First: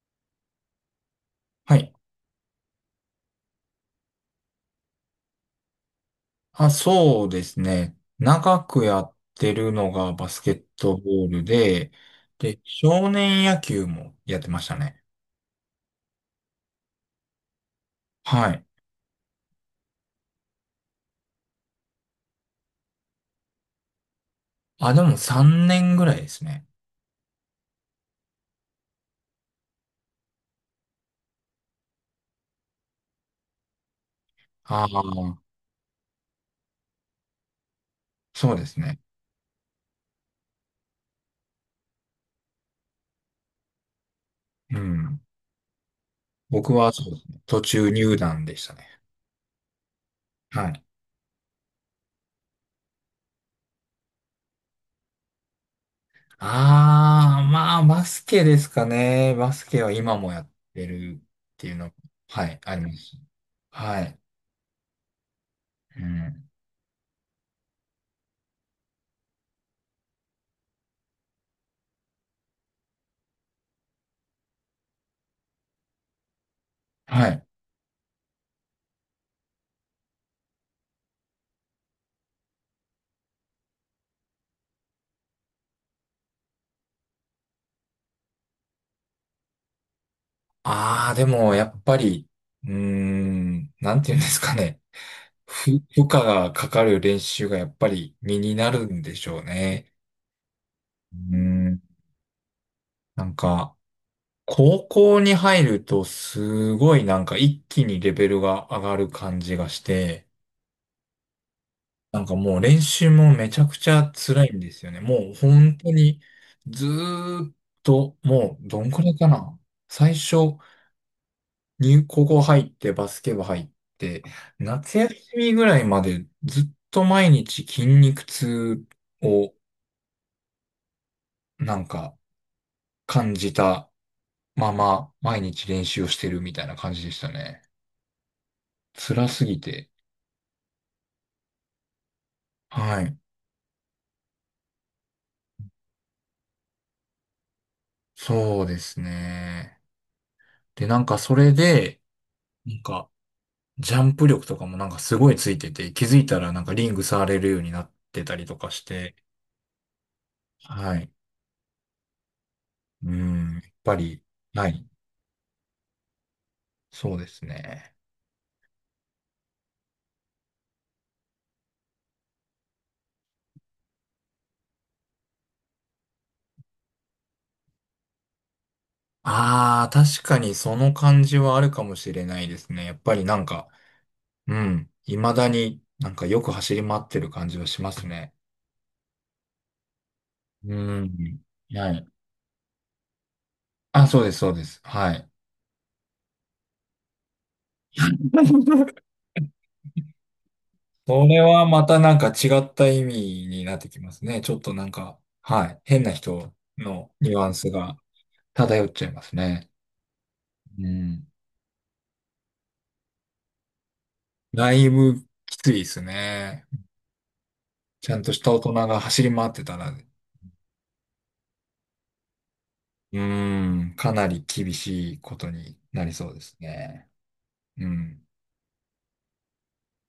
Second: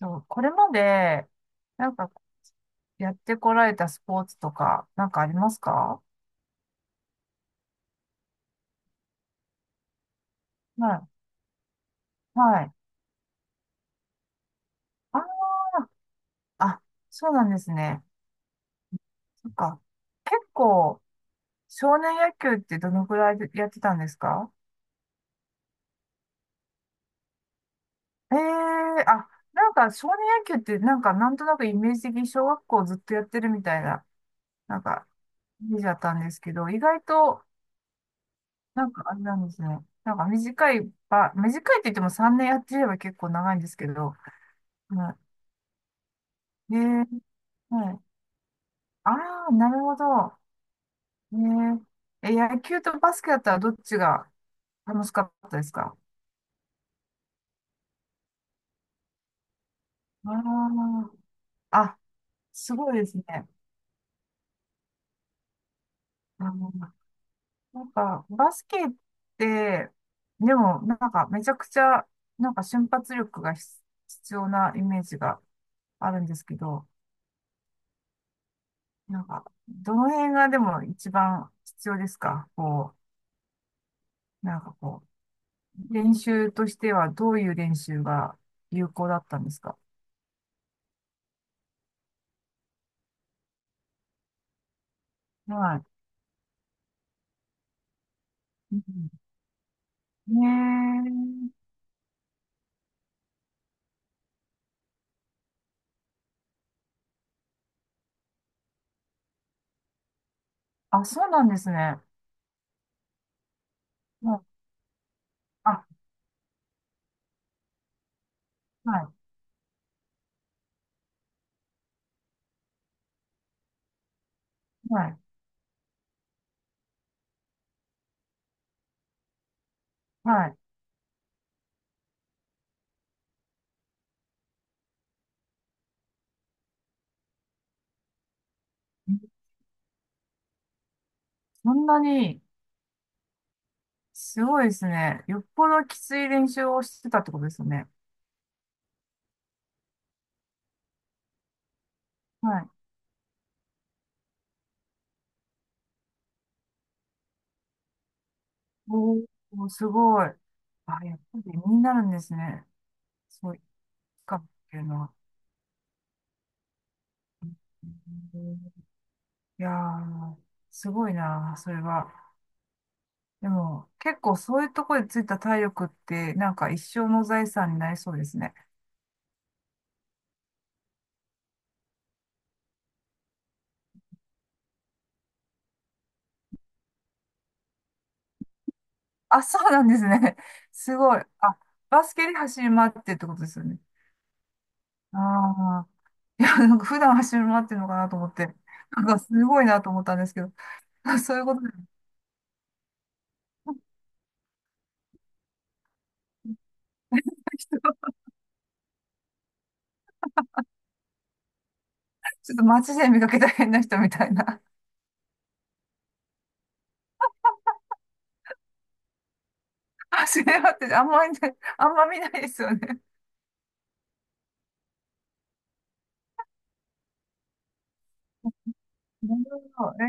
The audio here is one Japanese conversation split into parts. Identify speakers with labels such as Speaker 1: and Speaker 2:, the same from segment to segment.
Speaker 1: そうこれまで、
Speaker 2: は
Speaker 1: な
Speaker 2: い。
Speaker 1: んか、やってこられたスポーツとか、なんかありますか？
Speaker 2: あ、そうですね。長くやってるのがバスケッ
Speaker 1: は
Speaker 2: ト
Speaker 1: い。
Speaker 2: ボールで、で、
Speaker 1: はい。
Speaker 2: 少年野球もやってましたね。
Speaker 1: ああ、そうなんですね。
Speaker 2: はい。
Speaker 1: そっか。結構、少年野球ってどのくらいでやってたんですか？
Speaker 2: あ、でも3年ぐらいですね。
Speaker 1: ええーあ、なんか少年野球ってなんかなんとなくイメージ的に小学校ずっとやってるみたいな、なん
Speaker 2: ああ、
Speaker 1: か、イメージだったんですけど、意外と、
Speaker 2: そうです
Speaker 1: なん
Speaker 2: ね。
Speaker 1: かあれなんですね。なんか短い短いって言っても3年やってれば結構長いんですけど、
Speaker 2: う
Speaker 1: うん。
Speaker 2: ん。僕
Speaker 1: ねえ
Speaker 2: はそうですね。途
Speaker 1: ー、
Speaker 2: 中
Speaker 1: はい。
Speaker 2: 入団でしたね。
Speaker 1: ああ、なるほど。
Speaker 2: はい。
Speaker 1: え野球とバスケだったらどっちが楽しかったですか？
Speaker 2: ああ、まあ、バスケですかね。バスケは今
Speaker 1: あ
Speaker 2: もやってるっていう
Speaker 1: あ
Speaker 2: の、
Speaker 1: あ、
Speaker 2: はい、あ
Speaker 1: す
Speaker 2: りま
Speaker 1: ごいです
Speaker 2: す。
Speaker 1: ね。
Speaker 2: はい。うん。
Speaker 1: あの、なんか、バスケって、でも、めちゃくちゃ、なんか瞬発力が必必要なイメージがあるんですけど、
Speaker 2: はい。
Speaker 1: なんか、どの辺がでも一番必要ですか？こう、なんかこう、練習としてはどういう練習が有効だったんですか？
Speaker 2: ああ、でも、やっぱり、なんていうんですかね。ふ
Speaker 1: はい。
Speaker 2: 負荷がかかる練習がやっぱり身にな
Speaker 1: う
Speaker 2: るん
Speaker 1: ん。
Speaker 2: でしょうね。
Speaker 1: ね
Speaker 2: うー
Speaker 1: え。
Speaker 2: ん、なんか、高校に入るとすごいなんか一気にレベルが上がる感じがして、
Speaker 1: あ、そうなんですね。
Speaker 2: なんかもう練習もめちゃくちゃ
Speaker 1: もう、
Speaker 2: 辛いんですよね。もう本
Speaker 1: あ、
Speaker 2: 当にずーっと、もうどんくらいか
Speaker 1: は
Speaker 2: な。最初入高校入ってバスケ部入って、
Speaker 1: い、
Speaker 2: 夏
Speaker 1: は
Speaker 2: 休
Speaker 1: い、
Speaker 2: みぐらいまでずっと毎日筋肉痛を
Speaker 1: はい。
Speaker 2: なんか感じたまま毎日練習をしてるみたいな感じでしたね。辛すぎて。
Speaker 1: そんなに、
Speaker 2: はい。
Speaker 1: すごいですね。よっぽどきつい練習をしてたってことですよね。
Speaker 2: そうですね。で、なんかそれで、
Speaker 1: はい。
Speaker 2: なんかジャンプ力とかもなんかすごいついてて、気づいたらなんかリング触れるようになってたりとかして、
Speaker 1: おー、すごい。
Speaker 2: は
Speaker 1: あ、
Speaker 2: い。
Speaker 1: やっぱり身になるんですね。
Speaker 2: う
Speaker 1: そ
Speaker 2: ん、や
Speaker 1: う、
Speaker 2: っぱり、
Speaker 1: かっ
Speaker 2: は
Speaker 1: ていう
Speaker 2: い。
Speaker 1: のは。
Speaker 2: そうですね。
Speaker 1: うん。いやー、すごいな、それは。でも、結構そういうところでついた体力って、なんか一生の財産になりそうですね。
Speaker 2: ああ、確かにその感じはあるかもしれないですね。やっぱりなんか、うん、未だになんかよく走り回ってる感じはしますね。
Speaker 1: あ、そうなんですね。
Speaker 2: う
Speaker 1: すごい。
Speaker 2: ん。
Speaker 1: あ、
Speaker 2: は
Speaker 1: バ
Speaker 2: い。
Speaker 1: スケで走り回ってってことですよね。
Speaker 2: あ、そうです、そうです。はい。
Speaker 1: ああ。いや、なんか普段走り回ってるのかなと思って。なんかすごいなと思ったんですけど、あ
Speaker 2: そ
Speaker 1: そう
Speaker 2: れ
Speaker 1: いうこと
Speaker 2: は
Speaker 1: で、
Speaker 2: またなんか違った意味になってきますね。ちょっとなんか、はい。変な人の ニュアンスが
Speaker 1: 人
Speaker 2: 漂っちゃいますね。うん。
Speaker 1: ちょっと街で見かけた変な人みたいな。
Speaker 2: だいぶきついですね。ちゃんとした大人が走り回ってたら
Speaker 1: 走り回ってて、あんまりね、あんま見ないですよね。
Speaker 2: うーん、かなり厳しいことになりそうですね。うん。
Speaker 1: なるほど。え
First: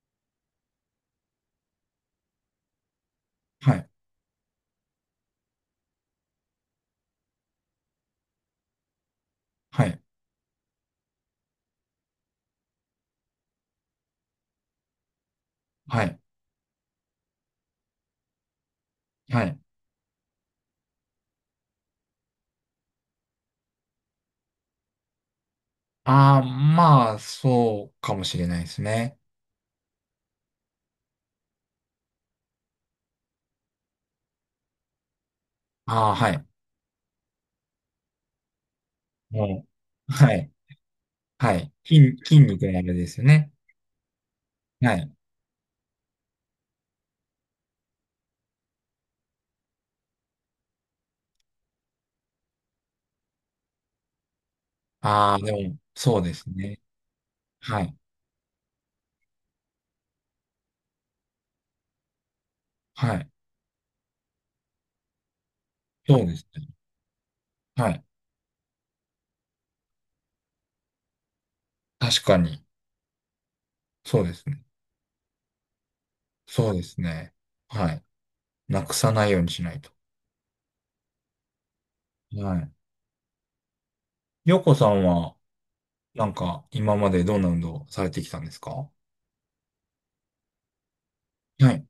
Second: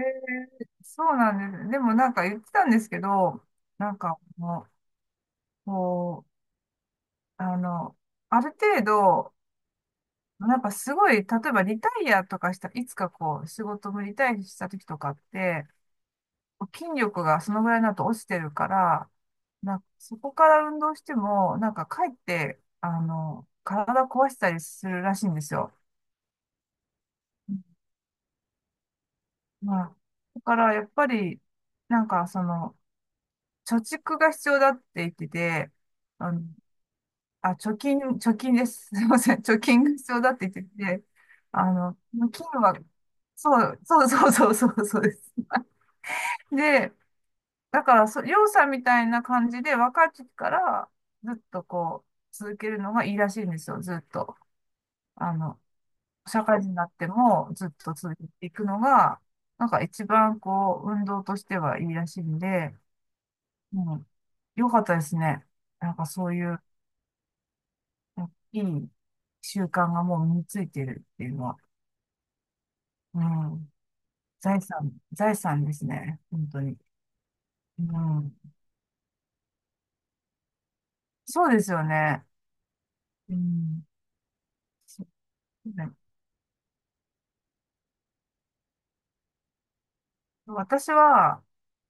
Speaker 1: えそうなんです。でもなんか言ってたんですけど、
Speaker 2: はい、
Speaker 1: なんかもう、こう、あの、ある程度、
Speaker 2: はい、
Speaker 1: なんかすごい、例えばリタイアとかした、いつかこう、仕事もリタイアした時とかって、
Speaker 2: はい、
Speaker 1: 筋力がそのぐらいになると落ちてるから、
Speaker 2: はい。
Speaker 1: なんかそこから運動しても、なんかかえって、あの、体壊したりするらしいんですよ。
Speaker 2: ああ、まあ、そうかもしれないですね。
Speaker 1: まあ、だからやっぱり、なんかその、貯蓄が必要だって言ってて、
Speaker 2: ああ、は
Speaker 1: あの、
Speaker 2: い。
Speaker 1: あ、貯金です。すいません。貯
Speaker 2: も
Speaker 1: 金が
Speaker 2: う、
Speaker 1: 必要だ
Speaker 2: は
Speaker 1: って
Speaker 2: い、
Speaker 1: 言ってて、
Speaker 2: は
Speaker 1: あ
Speaker 2: い。
Speaker 1: の、
Speaker 2: 筋、筋
Speaker 1: 金
Speaker 2: 肉
Speaker 1: は、
Speaker 2: のあれですよね。
Speaker 1: そうそうそうそう
Speaker 2: は
Speaker 1: そう
Speaker 2: い。
Speaker 1: です。で、だからそ、りょうさんみたいな感じで、若い時からずっとこう、続けるのがいいらしいんですよ、ずっと。あ
Speaker 2: ああ、で
Speaker 1: の、
Speaker 2: も、そうで
Speaker 1: 社
Speaker 2: す
Speaker 1: 会人に
Speaker 2: ね。
Speaker 1: なってもずっ
Speaker 2: は
Speaker 1: と
Speaker 2: い、
Speaker 1: 続けていくのが、なんか一番こう、運動としてはいいらしいんで、
Speaker 2: はい。
Speaker 1: うん、よかったですね。なんか
Speaker 2: そう
Speaker 1: そ
Speaker 2: で
Speaker 1: う
Speaker 2: す
Speaker 1: いう、
Speaker 2: ね。はい。
Speaker 1: いい習慣がもう身についてるっていうのは、
Speaker 2: 確かに、
Speaker 1: うん、
Speaker 2: そうですね。
Speaker 1: 財産ですね、本当
Speaker 2: そう
Speaker 1: に。
Speaker 2: ですね。は
Speaker 1: う
Speaker 2: い。
Speaker 1: ん、
Speaker 2: なくさないようにしないと。
Speaker 1: そうですよね。
Speaker 2: は
Speaker 1: うん。
Speaker 2: い。よこさん
Speaker 1: そ
Speaker 2: は、
Speaker 1: う。
Speaker 2: なんか、今までどんな運動されてきたんですか？
Speaker 1: 私は、
Speaker 2: はい。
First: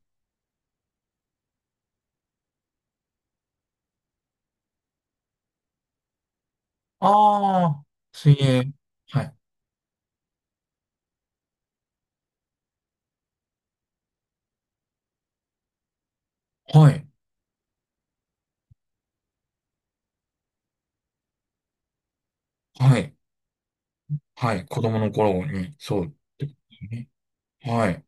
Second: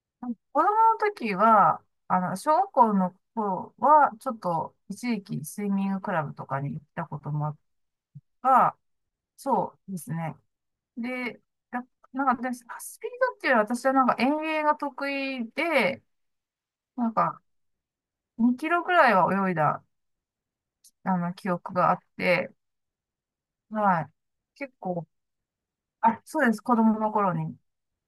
Speaker 1: 子供の時は、あの、小学校の頃は、ちょっと一時期スイミングクラブとかに行ったこともあっ
Speaker 2: ああ、水
Speaker 1: た
Speaker 2: 泳。
Speaker 1: が、
Speaker 2: はい。
Speaker 1: そうですね。で、やなんかで、スピードっていうのは私はなんか遠泳が得意で、
Speaker 2: はい。
Speaker 1: なんか2キロぐらいは泳いだ、あの、記憶があって、
Speaker 2: はい。
Speaker 1: はい。
Speaker 2: はい。
Speaker 1: 結
Speaker 2: 子供
Speaker 1: 構、
Speaker 2: の頃に、そうっ
Speaker 1: あ、そ
Speaker 2: て
Speaker 1: う
Speaker 2: こ
Speaker 1: です、子
Speaker 2: と
Speaker 1: 供
Speaker 2: ね。
Speaker 1: の頃に。
Speaker 2: はい。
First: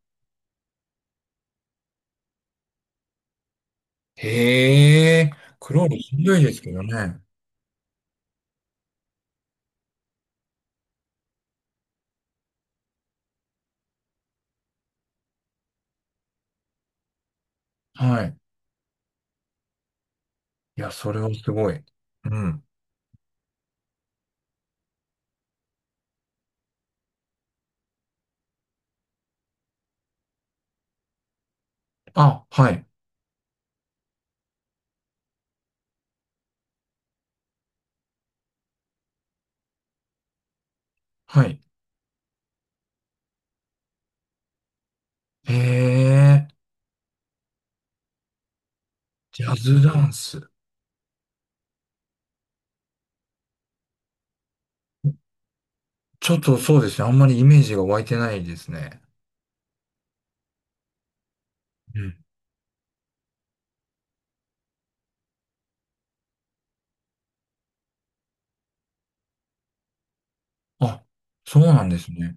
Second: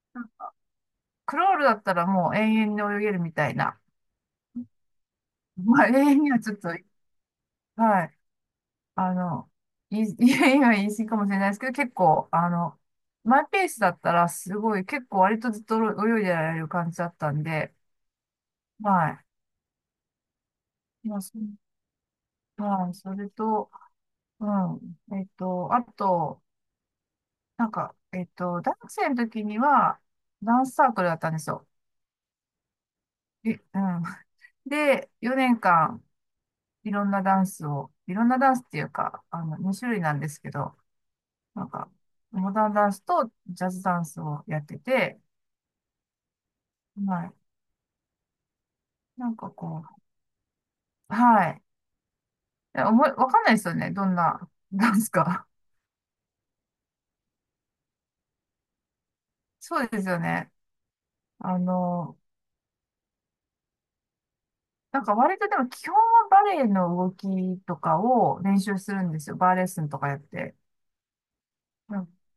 Speaker 1: クロールだったらもう永遠に泳げるみたいな。
Speaker 2: へえ、ク
Speaker 1: ま
Speaker 2: ロ
Speaker 1: あ、
Speaker 2: ー
Speaker 1: 永
Speaker 2: ルし
Speaker 1: 遠
Speaker 2: ん
Speaker 1: に
Speaker 2: ど
Speaker 1: は
Speaker 2: いで
Speaker 1: ちょっ
Speaker 2: す
Speaker 1: と、
Speaker 2: けどね。
Speaker 1: はい。あの、い、いやいや言い過ぎかもしれないですけど、結構、あの、マイペースだったら、すごい、結構割とずっと泳いでられる感じだったんで、
Speaker 2: はい。
Speaker 1: は
Speaker 2: いや、
Speaker 1: い。
Speaker 2: それはすごい。うん。
Speaker 1: はい、それと、うん。えっと、あと、大学生の時には、ダンスサークルだったんですよ。
Speaker 2: あ、はい。
Speaker 1: え、うん。で、4年間、いろんなダンスっていうか、あの、2種類なんですけど、
Speaker 2: はい。
Speaker 1: なんか、モダンダンスとジャズダンスをやってて、
Speaker 2: へえ、
Speaker 1: はい。なん
Speaker 2: ジ
Speaker 1: か
Speaker 2: ャズ
Speaker 1: こ
Speaker 2: ダンス。
Speaker 1: う、はい。思わかんないですよね。どんなダンスか。
Speaker 2: ちょっとそうですね。あんまりイメージが湧いてないですね。
Speaker 1: そうですよね。あ
Speaker 2: うん。
Speaker 1: の、なんか割とでも基本はバレエの動きとかを練習するんですよ。バーレッスンとかやって。
Speaker 2: あ、そうなん
Speaker 1: う
Speaker 2: で
Speaker 1: ん。
Speaker 2: すね。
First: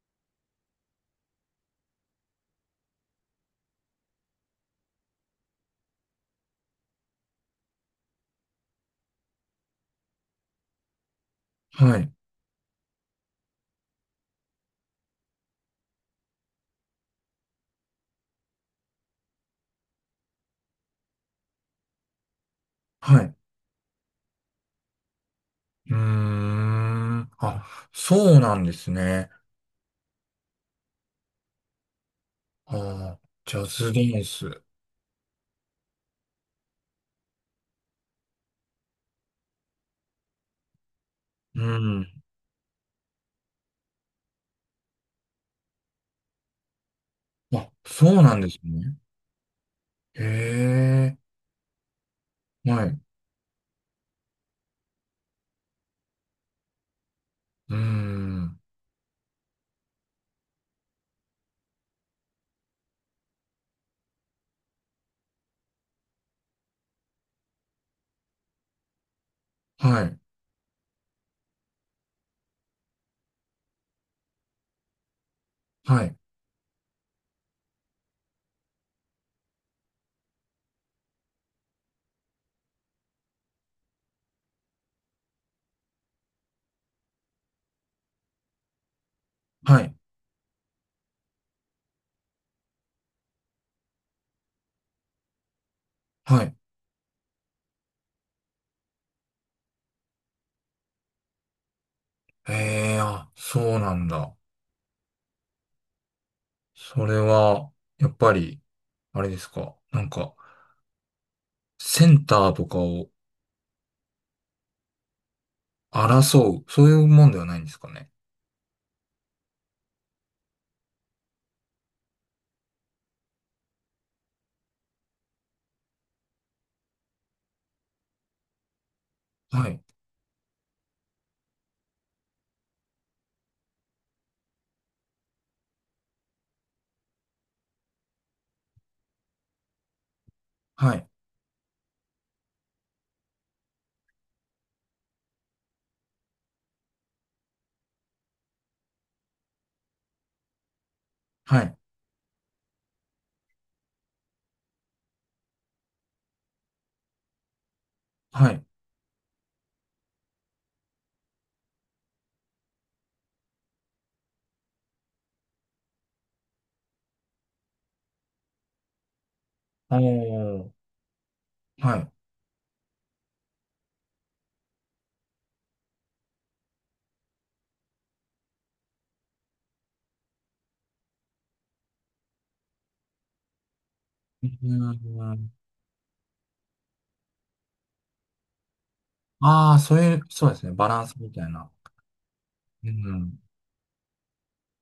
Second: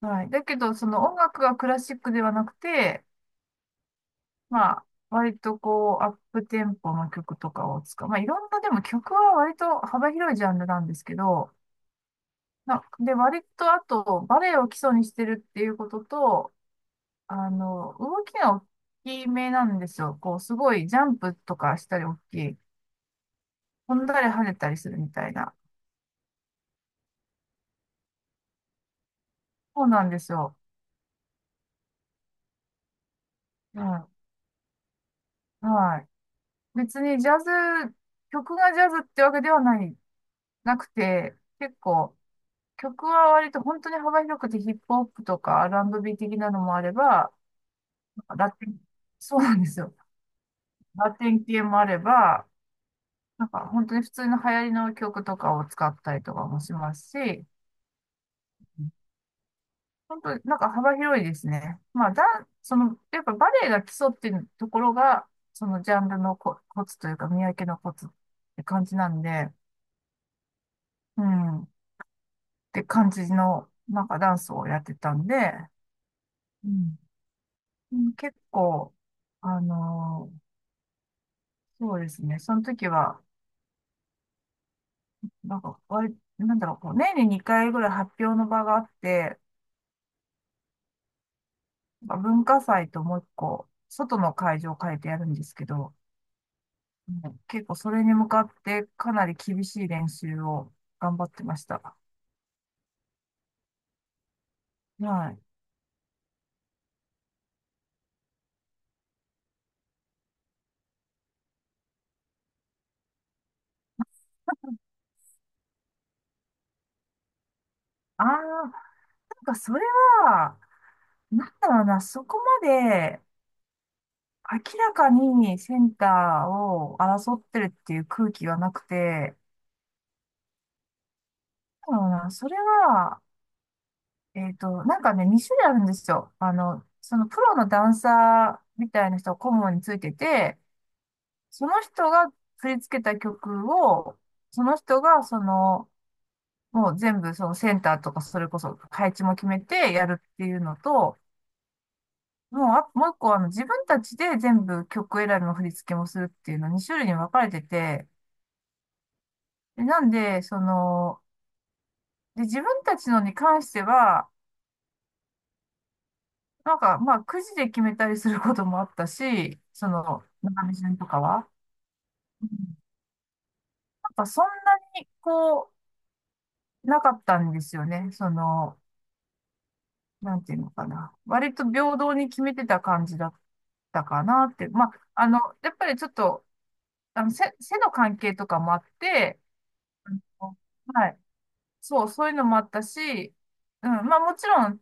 Speaker 1: はい。だけど、その音楽がクラシックではなくて、まあ、割とこう、アップテンポの曲とかを使う。まあ、いろんな、でも曲は割と幅広いジャンルなんですけど、
Speaker 2: はい。
Speaker 1: 割とあと、バレエを基礎にしてるっていうことと、あの、動きが大きめなんですよ。こう、すごいジャンプとかしたり大きい。
Speaker 2: はい。
Speaker 1: 飛んだり跳ねたりするみたいな。
Speaker 2: うーん。あ、そうなんですね。
Speaker 1: そうなんですよ。
Speaker 2: ああ、ジャ
Speaker 1: う
Speaker 2: ズ
Speaker 1: ん。
Speaker 2: ダンス。
Speaker 1: はい。別にジャズ、曲がジャズってわけではない、なくて、
Speaker 2: う
Speaker 1: 結
Speaker 2: ん。
Speaker 1: 構、曲は割と本当に幅広くてヒップホップとかアールアン r ー的なのもあれば、
Speaker 2: あ、そうなんで
Speaker 1: ラ
Speaker 2: す
Speaker 1: テン、
Speaker 2: ね。
Speaker 1: そうなんですよ。
Speaker 2: へ
Speaker 1: ラテン系もあれば、
Speaker 2: え、はい。
Speaker 1: なんか本当に普通の流行りの曲とかを使ったりとかもしますし、
Speaker 2: うん。
Speaker 1: 本当になんか幅広いですね。その、やっぱバレエが基礎っていうところが、そのジャンルのコツというか、見分けのコツって感じなんで、
Speaker 2: はい。
Speaker 1: うん、って感じの、なんかダンスをやってたんで、
Speaker 2: はい。
Speaker 1: うん、うん。結構、あのーそうですね、その時は、なんだろう、こう、年に2回ぐらい発表の場があって、
Speaker 2: はい。
Speaker 1: まあ文化祭ともう一個、外の会場を変えてやるんですけど、
Speaker 2: はい。
Speaker 1: う結構それに向かってかなり厳しい練習を頑張ってました。
Speaker 2: ええ、あ、そうなんだ。
Speaker 1: はい。
Speaker 2: それは、やっぱり、あれですか。なんか、センターとかを争う、そういうもんではないんですかね。
Speaker 1: ああ、なんかそれは、なんだろうな、そこまで明らかにセンターを争ってるっていう空気がなくて、
Speaker 2: はい。
Speaker 1: なんだろうな、それは、えっと、なんかね、2種類あるんですよ。あの、そのプロのダンサーみたいな人が顧問についてて、
Speaker 2: はい。
Speaker 1: その人が振り付けた曲を、その人がその、もう全部そのセンターとかそれこそ配置も決めてやるっていうのと、
Speaker 2: はい。
Speaker 1: もう一個あの自分たちで全部曲選びの振り付けもするっていうのに種類に分かれてて、
Speaker 2: はい。
Speaker 1: でなんで、その、で、自分たちのに関しては、なんかまあくじで決めたりすることもあったし、そ
Speaker 2: お
Speaker 1: の、中
Speaker 2: ー。
Speaker 1: 身順とかは。
Speaker 2: はい。
Speaker 1: うん。なんかそんなにこう、なかったんですよね。その、なんていうのかな。割と平等に決めてた感じだったかな
Speaker 2: う
Speaker 1: って。まあ、あの、
Speaker 2: ん。
Speaker 1: やっぱりちょっと、あの、背の関係とかもあって、
Speaker 2: ああ、そう
Speaker 1: あ
Speaker 2: いう、そうで
Speaker 1: の、
Speaker 2: すね。バラン
Speaker 1: は
Speaker 2: ス
Speaker 1: い。
Speaker 2: みたいな。
Speaker 1: そう、そういうのもあった
Speaker 2: う
Speaker 1: し、
Speaker 2: ん。
Speaker 1: うん、まあもちろん、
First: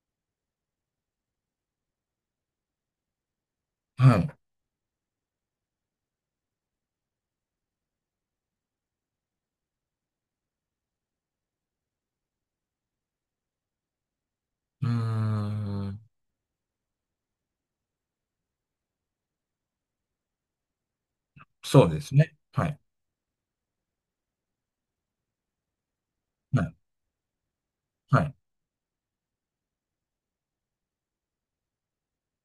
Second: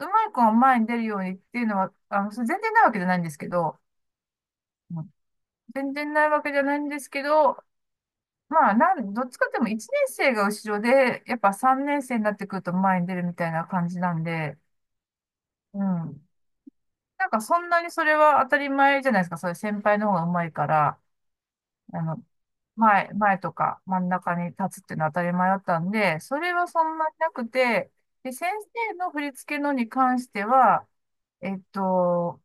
Speaker 1: うまい子が前に出るようにっていうのは、あの、それ全然ないわけじゃないんですけど、
Speaker 2: はい。
Speaker 1: うん全然ないわけじゃないんですけど、まあ、どっちかっていうと1年生が後ろで、やっぱ3年生になってくると前に出るみたいな感じなんで、
Speaker 2: うー
Speaker 1: う
Speaker 2: ん。
Speaker 1: ん。なんかそんなにそれは当たり前じゃないですか。そういう先輩の方が上手いから、
Speaker 2: そうで
Speaker 1: あ
Speaker 2: す
Speaker 1: の、
Speaker 2: ね。はい。
Speaker 1: 前とか真ん中に立つっていうのは当たり前だったんで、それ
Speaker 2: は
Speaker 1: は
Speaker 2: い。
Speaker 1: そんなになくて、
Speaker 2: は
Speaker 1: で、
Speaker 2: い。
Speaker 1: 先生の振り付けのに関しては、えっと、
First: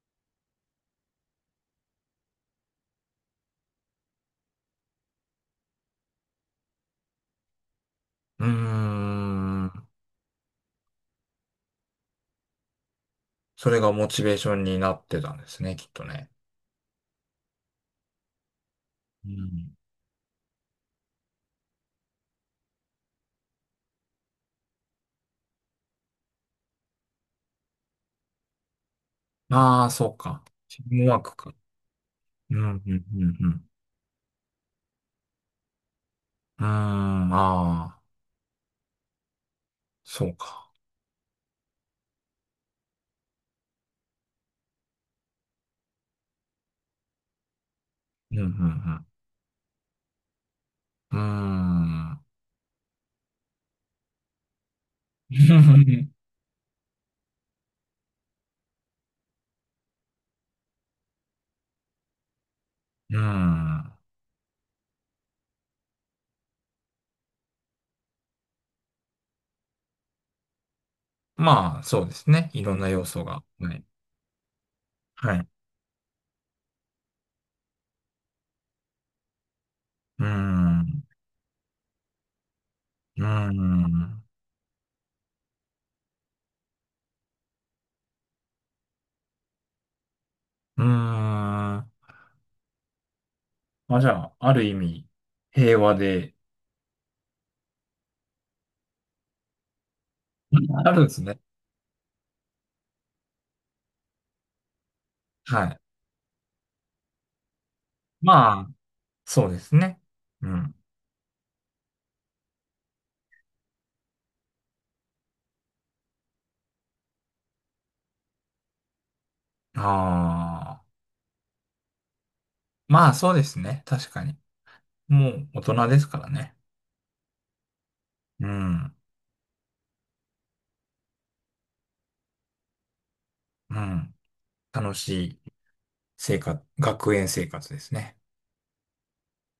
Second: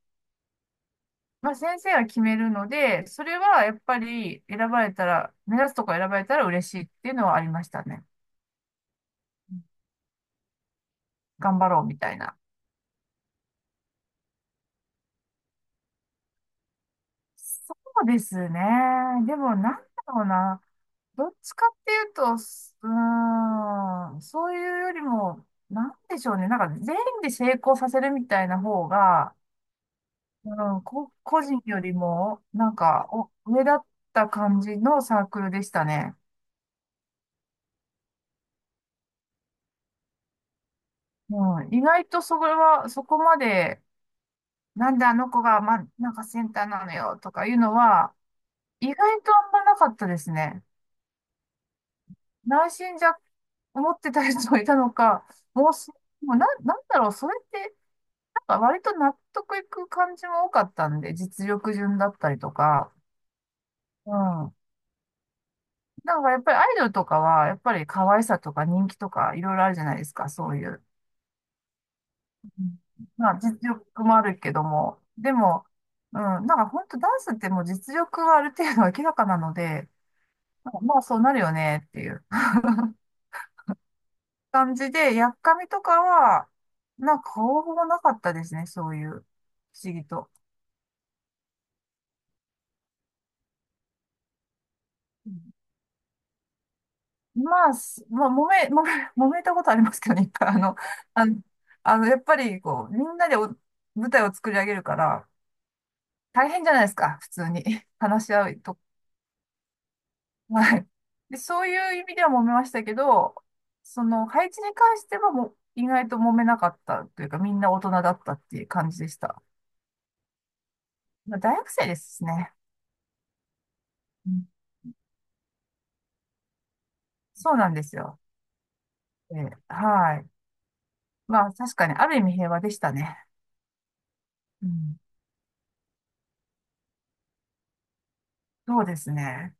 Speaker 1: まあ、先生が決めるので、それはやっぱり選ばれたら、目指すとこ選ばれたら嬉しいっていうのはありましたね。
Speaker 2: うーん。
Speaker 1: 頑張ろうみたいな。
Speaker 2: それがモチベーションになってたんですね、きっとね。
Speaker 1: そうですね。
Speaker 2: う
Speaker 1: でも
Speaker 2: ん。
Speaker 1: なんだろうな。どっちかっていうと、すうーん、そういうよりも、なんでしょうね。なんか全員で成功させるみたいな方が、
Speaker 2: ああ、そうか。
Speaker 1: う
Speaker 2: チ
Speaker 1: ん、
Speaker 2: ームワーク
Speaker 1: 個
Speaker 2: か。
Speaker 1: 人よりも、
Speaker 2: うん、う
Speaker 1: なん
Speaker 2: ん、うん、
Speaker 1: か、お、
Speaker 2: う
Speaker 1: 上
Speaker 2: ん。
Speaker 1: だった感じのサークルでしたね。
Speaker 2: うーん、ああ、そうか。
Speaker 1: うん、意外とそれは、そこまで、なんであの子が、ま、なんかセンターなのよとかいうのは、
Speaker 2: うん、う
Speaker 1: 意
Speaker 2: ん、
Speaker 1: 外とあんまなかったですね。
Speaker 2: うん。うーん。
Speaker 1: 内心じゃ、思ってた人もいたのか、もうす、もうな、なんだろう、それって、あ割と納得いく感じも多かったんで、実力順だったりとか、
Speaker 2: うん。
Speaker 1: うん。なんかやっぱりアイドルとかは、やっぱり可愛さとか人気とかいろいろあるじゃないですか、そういう。
Speaker 2: まあ、そうですね。い
Speaker 1: う
Speaker 2: ろん
Speaker 1: ん。
Speaker 2: な要素
Speaker 1: まあ
Speaker 2: が。
Speaker 1: 実
Speaker 2: はい。
Speaker 1: 力もあるけども、で
Speaker 2: はい。
Speaker 1: も、うん、なんか本当ダンスってもう実力はある程度明らかなので、
Speaker 2: うー
Speaker 1: なんかまあ
Speaker 2: ん。
Speaker 1: そうなるよねっていう
Speaker 2: うーん。
Speaker 1: 感じで、やっかみとかは、なんか方法なかったですね、そういう、不思議と。
Speaker 2: うーん。まあ、じゃあ、ある意味、平和で、
Speaker 1: まあ、揉め、揉め、揉めたことありますけどね、一回。
Speaker 2: あるんです
Speaker 1: あ
Speaker 2: ね。
Speaker 1: の、あのやっぱり、こう、みんなでお舞台を作り上げるから、
Speaker 2: はい。
Speaker 1: 大変じゃないですか、普通に。話し合う
Speaker 2: まあ、
Speaker 1: と。
Speaker 2: そうですね。う ん。
Speaker 1: はい。で、そういう意味では揉めましたけど、その、配置に関してはもう、意外と揉めなかったというか、みんな大人だったっていう感じでした。
Speaker 2: ああ。
Speaker 1: まあ、大学生ですね。
Speaker 2: まあ、そうですね。確か
Speaker 1: う
Speaker 2: に。
Speaker 1: ん。
Speaker 2: もう大人ですからね。
Speaker 1: そうなんですよ。
Speaker 2: うん。
Speaker 1: えー、はい。まあ、確かに、ある意味平和でしたね。
Speaker 2: うん。
Speaker 1: う
Speaker 2: 楽
Speaker 1: ん、
Speaker 2: しい生活、学園生活ですね。
Speaker 1: そうですね。